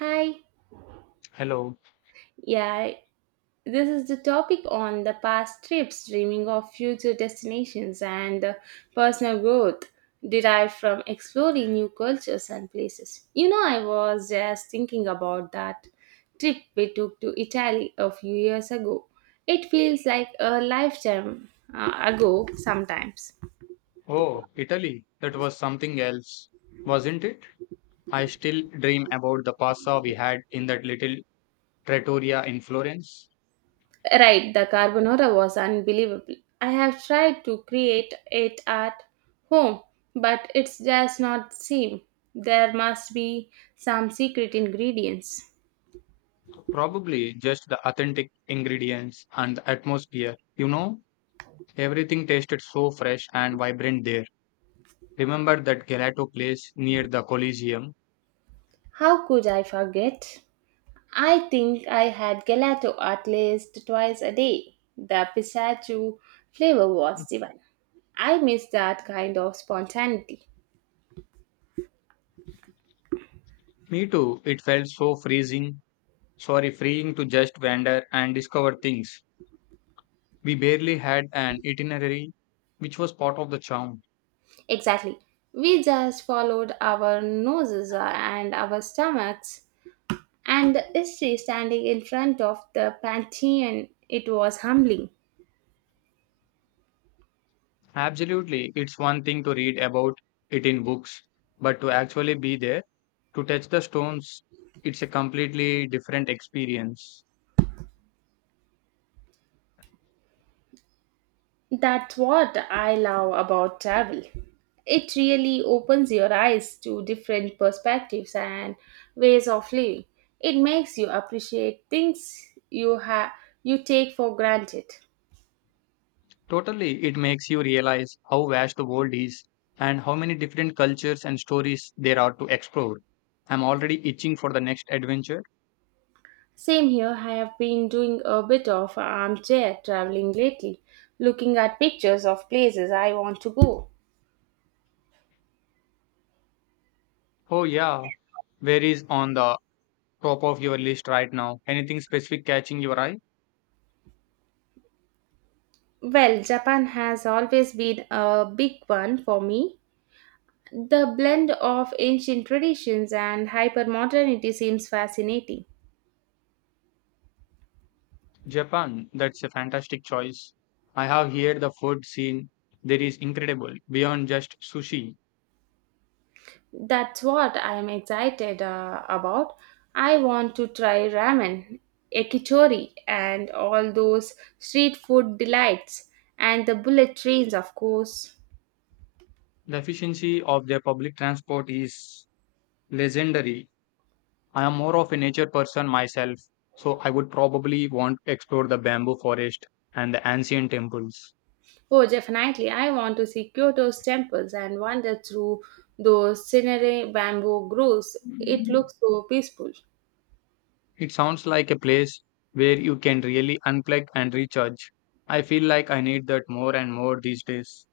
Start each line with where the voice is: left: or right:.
right: Hi.
left: Hello.
right: Yeah, this is the topic on the past trips, dreaming of future destinations, and the personal growth derived from exploring new cultures and places. You know, I was just thinking about that trip we took to Italy a few years ago. It feels like a lifetime ago sometimes.
left: Oh, Italy. That was something else, wasn't it? I still dream about the pasta we had in that little trattoria in Florence.
right: Right, the carbonara was unbelievable. I have tried to create it at home, but it does not seem. There must be some secret ingredients.
left: Probably just the authentic ingredients and the atmosphere. You know, everything tasted so fresh and vibrant there. Remember that gelato place near the Colosseum?
right: How could I forget? I think I had gelato at least twice a day. The pistachio flavor was divine. I miss that kind of spontaneity.
left: Me too. It felt so freezing, sorry, freeing to just wander and discover things. We barely had an itinerary, which was part of the charm.
right: Exactly. We just followed our noses and our stomachs and is she standing in front of the Pantheon? It was humbling.
left: Absolutely. It's one thing to read about it in books, but to actually be there, to touch the stones, it's a completely different experience.
right: That's what I love about travel. It really opens your eyes to different perspectives and ways of living. It makes you appreciate things you have you take for granted.
left: Totally, it makes you realize how vast the world is and how many different cultures and stories there are to explore. I'm already itching for the next adventure.
right: Same here, I have been doing a bit of armchair traveling lately, looking at pictures of places I want to go.
left: Oh, yeah. Where is on the top of your list right now? Anything specific catching your eye?
right: Well, Japan has always been a big one for me. The blend of ancient traditions and hypermodernity seems fascinating.
left: Japan, that's a fantastic choice. I have here the food scene. There is incredible beyond just sushi.
right: That's what I'm excited about. I want to try ramen, yakitori, and all those street food delights, and the bullet trains, of course.
left: The efficiency of their public transport is legendary. I am more of a nature person myself, so I would probably want to explore the bamboo forest and the ancient temples.
right: Oh, definitely. I want to see Kyoto's temples and wander through those scenery bamboo groves. It looks so peaceful.
left: It sounds like a place where you can really unplug and recharge. I feel like I need that more and more these days.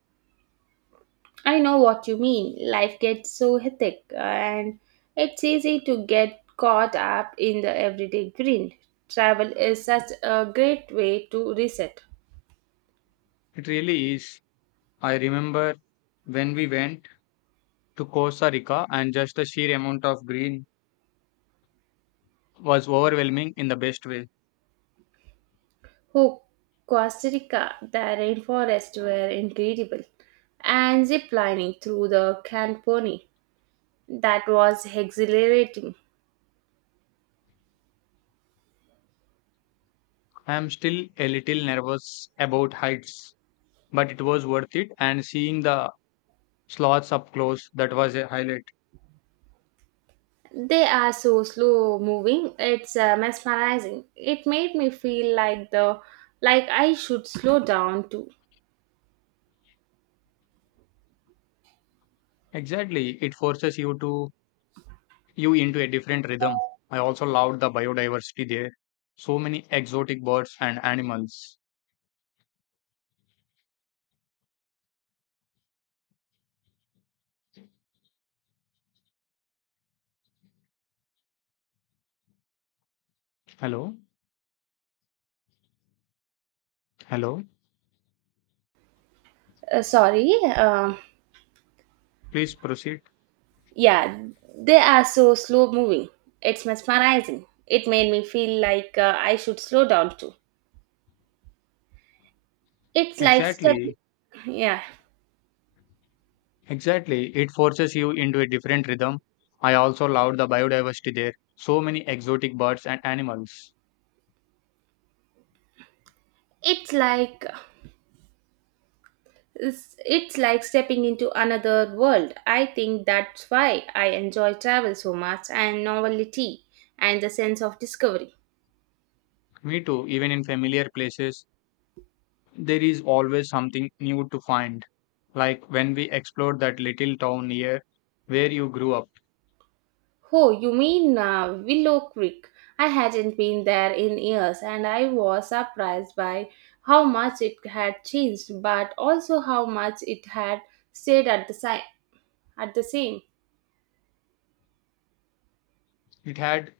right: I know what you mean. Life gets so hectic, and it's easy to get caught up in the everyday grind. Travel is such a great way to reset.
left: It really is. I remember when we went to Costa Rica, and just the sheer amount of green was overwhelming in the best way.
right: Oh, Costa Rica, the rainforests were incredible, and zip lining through the Camponi. That was exhilarating.
left: I am still a little nervous about heights, but it was worth it, and seeing the sloths up close, that was a highlight.
right: They are so slow moving, it's mesmerizing. It made me feel like the like I should slow down too.
left: Exactly, it forces you to you into a different rhythm. I also loved the biodiversity there. So many exotic birds and animals. Hello, hello.
right: Sorry, um
left: Please proceed.
right: Yeah, they are so slow moving. It's mesmerizing. It made me feel like I should slow down too. It's like stepping.
left: Exactly.
right: Yeah,
left: Exactly, it forces you into a different rhythm. I also loved the biodiversity there. So many exotic birds and animals.
right: it's like it's like stepping into another world. I think that's why I enjoy travel so much and novelty and the sense of discovery.
left: Me too, even in familiar places, there is always something new to find. Like when we explored that little town near where you grew up,
right: Oh, you mean Willow Creek? I hadn't been there in years and I was surprised by how much it had changed, but also how much it had stayed at the, at the same.
left: it had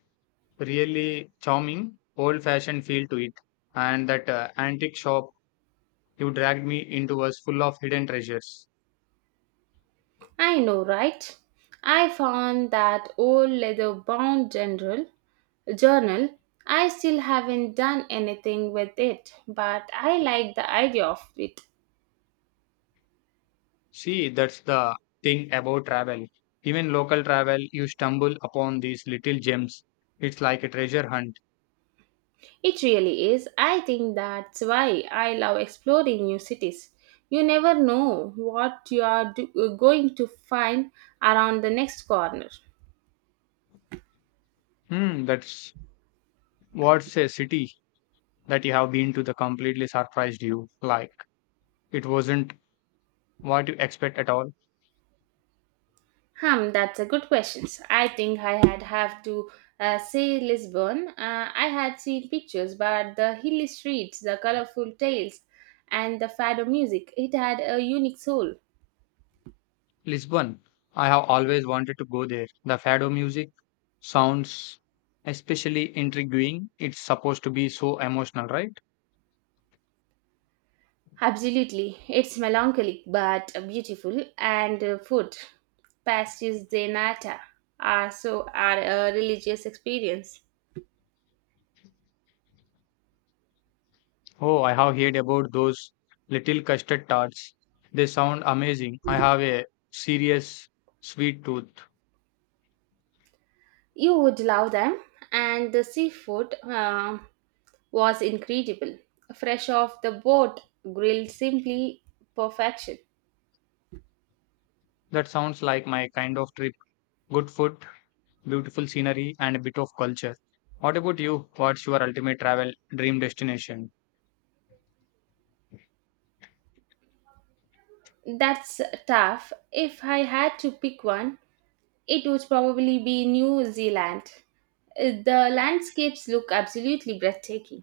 left: really charming, old fashioned feel to it, and that antique shop you dragged me into was full of hidden treasures.
right: I know, right? I found that old leather bound journal. I still haven't done anything with it, but I like the idea of it.
left: See, that's the thing about travel. Even local travel, you stumble upon these little gems. It's like a treasure hunt.
right: It really is. I think that's why I love exploring new cities. You never know what you are going to find around the next corner.
left: Hmm, that's what's a city that you have been to that completely surprised you. Like, it wasn't what you expect at all.
right: Hmm, that's a good question. I think I had have to say Lisbon. I had seen pictures, but the hilly streets, the colorful tales, and the fado music, it had a unique soul.
left: Lisbon, I have always wanted to go there. The fado music sounds especially intriguing. It's supposed to be so emotional, right?
right: Absolutely. It's melancholic but beautiful, and food, pastis de nata, are so are a religious experience.
left: Oh, I have heard about those little custard tarts. They sound amazing. I have a serious sweet tooth.
right: You would love them, and the seafood was incredible. Fresh off the boat, grilled simply perfection.
left: That sounds like my kind of trip. Good food, beautiful scenery, and a bit of culture. What about you? What's your ultimate travel dream destination?
right: That's tough. If I had to pick one, it would probably be New Zealand. The landscapes look absolutely breathtaking.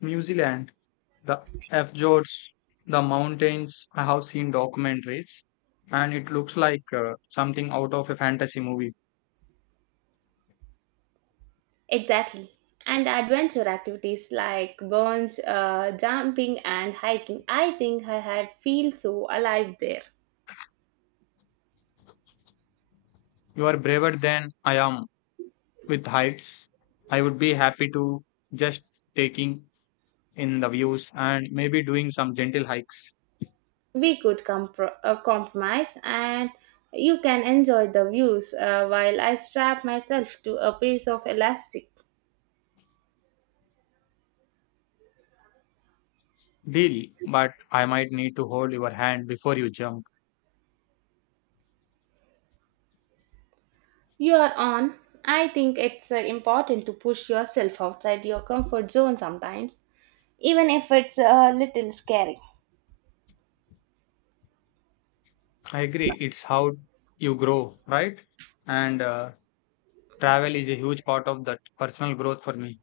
left: New Zealand, the fjords, the mountains. I have seen documentaries, and it looks like something out of a fantasy movie.
right: Exactly. And the adventure activities like burns, jumping and hiking. I think I had feel so alive there.
left: You are braver than I am. With heights, I would be happy to just taking in the views and maybe doing some gentle hikes.
right: We could compromise and you can enjoy the views while I strap myself to a piece of elastic.
left: Deal, but I might need to hold your hand before you jump.
right: You are on. I think it's important to push yourself outside your comfort zone sometimes. Even if it's a little scary.
left: I agree, it's how you grow, right? And travel is a huge part of that personal growth for me.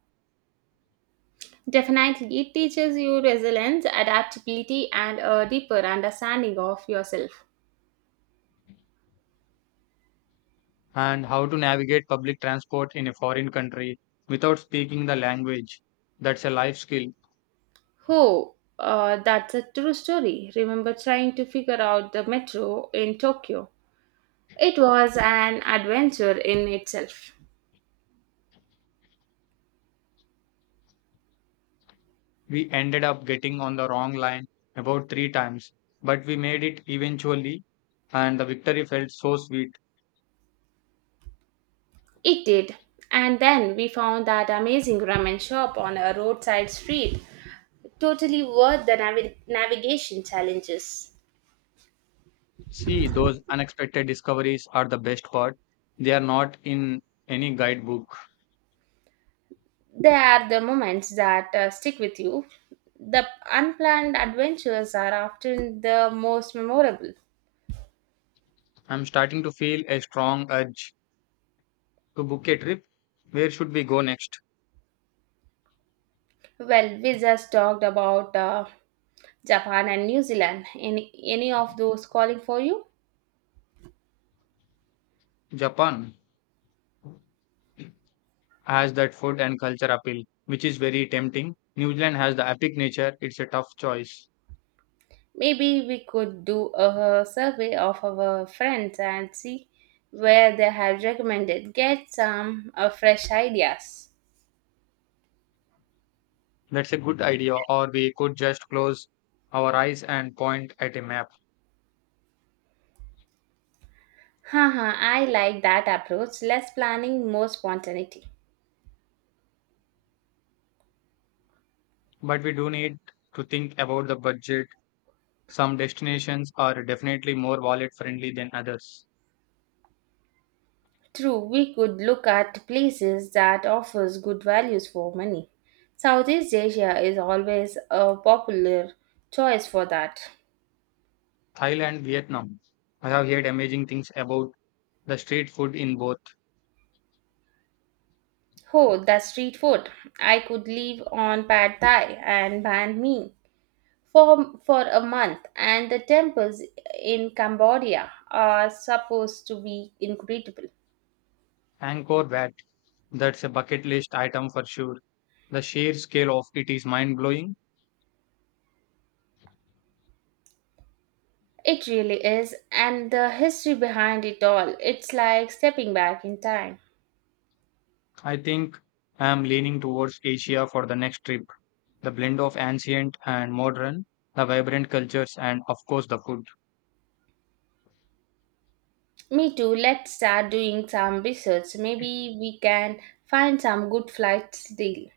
right: Definitely, it teaches you resilience, adaptability, and a deeper understanding of yourself.
left: And how to navigate public transport in a foreign country without speaking the language. That's a life skill.
right: Oh, that's a true story. Remember trying to figure out the metro in Tokyo? It was an adventure in itself.
left: We ended up getting on the wrong line about 3 times, but we made it eventually, and the victory felt so sweet.
right: It did. And then we found that amazing ramen shop on a roadside street, totally worth the navigation challenges.
left: See, those unexpected discoveries are the best part. They are not in any guidebook.
right: They are the moments that stick with you. The unplanned adventures are often the most memorable.
left: I'm starting to feel a strong urge to book a trip. Where should we go next?
right: Well, we just talked about Japan and New Zealand. Any of those calling for you?
left: Japan has that food and culture appeal, which is very tempting. New Zealand has the epic nature. It's a tough choice.
right: Maybe we could do a survey of our friends and see where they have recommended. Get some fresh ideas.
left: That's a good idea, or we could just close our eyes and point at a map.
right: Haha, I like that approach. Less planning, more spontaneity.
left: But we do need to think about the budget. Some destinations are definitely more wallet friendly than others.
right: True, we could look at places that offers good values for money. Southeast Asia is always a popular choice for that.
left: Thailand, Vietnam. I have heard amazing things about the street food in both.
right: Oh, the street food. I could live on pad thai and banh mi for a month and the temples in Cambodia are supposed to be incredible.
left: Angkor Wat, that's a bucket list item for sure. The sheer scale of it is mind blowing.
right: It really is and the history behind it all. It's like stepping back in time.
left: I think I am leaning towards Asia for the next trip. The blend of ancient and modern, the vibrant cultures, and of course the food.
right: Me too. Let's start doing some research. Maybe we can find some good flights deal.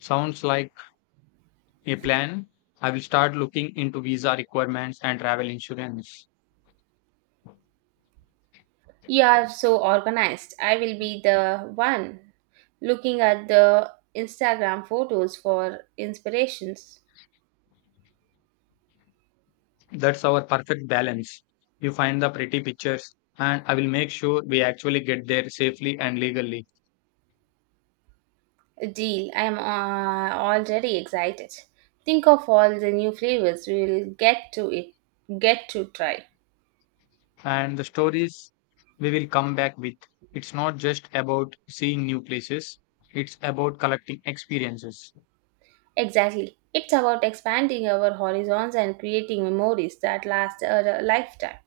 left: Sounds like a plan. I will start looking into visa requirements and travel insurance.
right: You are so organized. I will be the one looking at the Instagram photos for inspirations.
left: That's our perfect balance. You find the pretty pictures, and I will make sure we actually get there safely and legally.
right: Deal. I am already excited. Think of all the new flavors we will get to try.
left: And the stories we will come back with. It's not just about seeing new places, it's about collecting experiences.
right: Exactly. It's about expanding our horizons and creating memories that last a lifetime.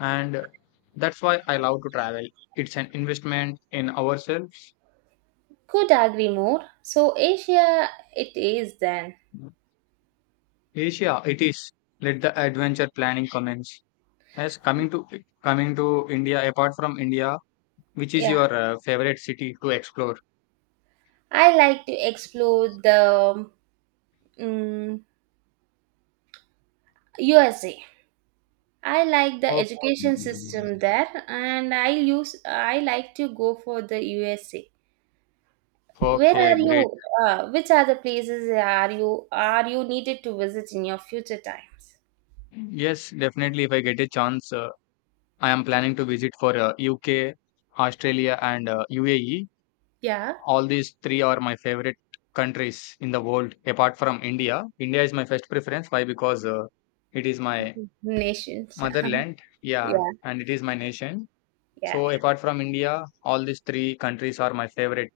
left: And that's why I love to travel. It's an investment in ourselves.
right: Could agree more. So Asia it is then.
left: Asia, it is. Let the adventure planning commence. As coming to India, apart from India, which is
right: Yeah.
left: your favorite city to explore?
right: I like to explore the mm USA. I like the
left: Oh,
right: education system there and I like to go for the USA. Where are
left: okay, great.
right: you which other places are you needed to visit in your future times?
left: Yes, definitely. If I get a chance, I am planning to visit for UK, Australia, and UAE.
right: Yeah.
left: All these three are my favorite countries in the world, apart from India. India is my first preference. Why? Because it is my
right: Nations.
left: motherland. Yeah,
right: Yeah.
left: and it is my nation.
right: Yeah.
left: So apart from India, all these three countries are my favorite.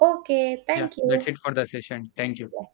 right: Okay,
left: Yeah,
right: thank you.
left: that's it for the session. Thank you.
right: Yeah.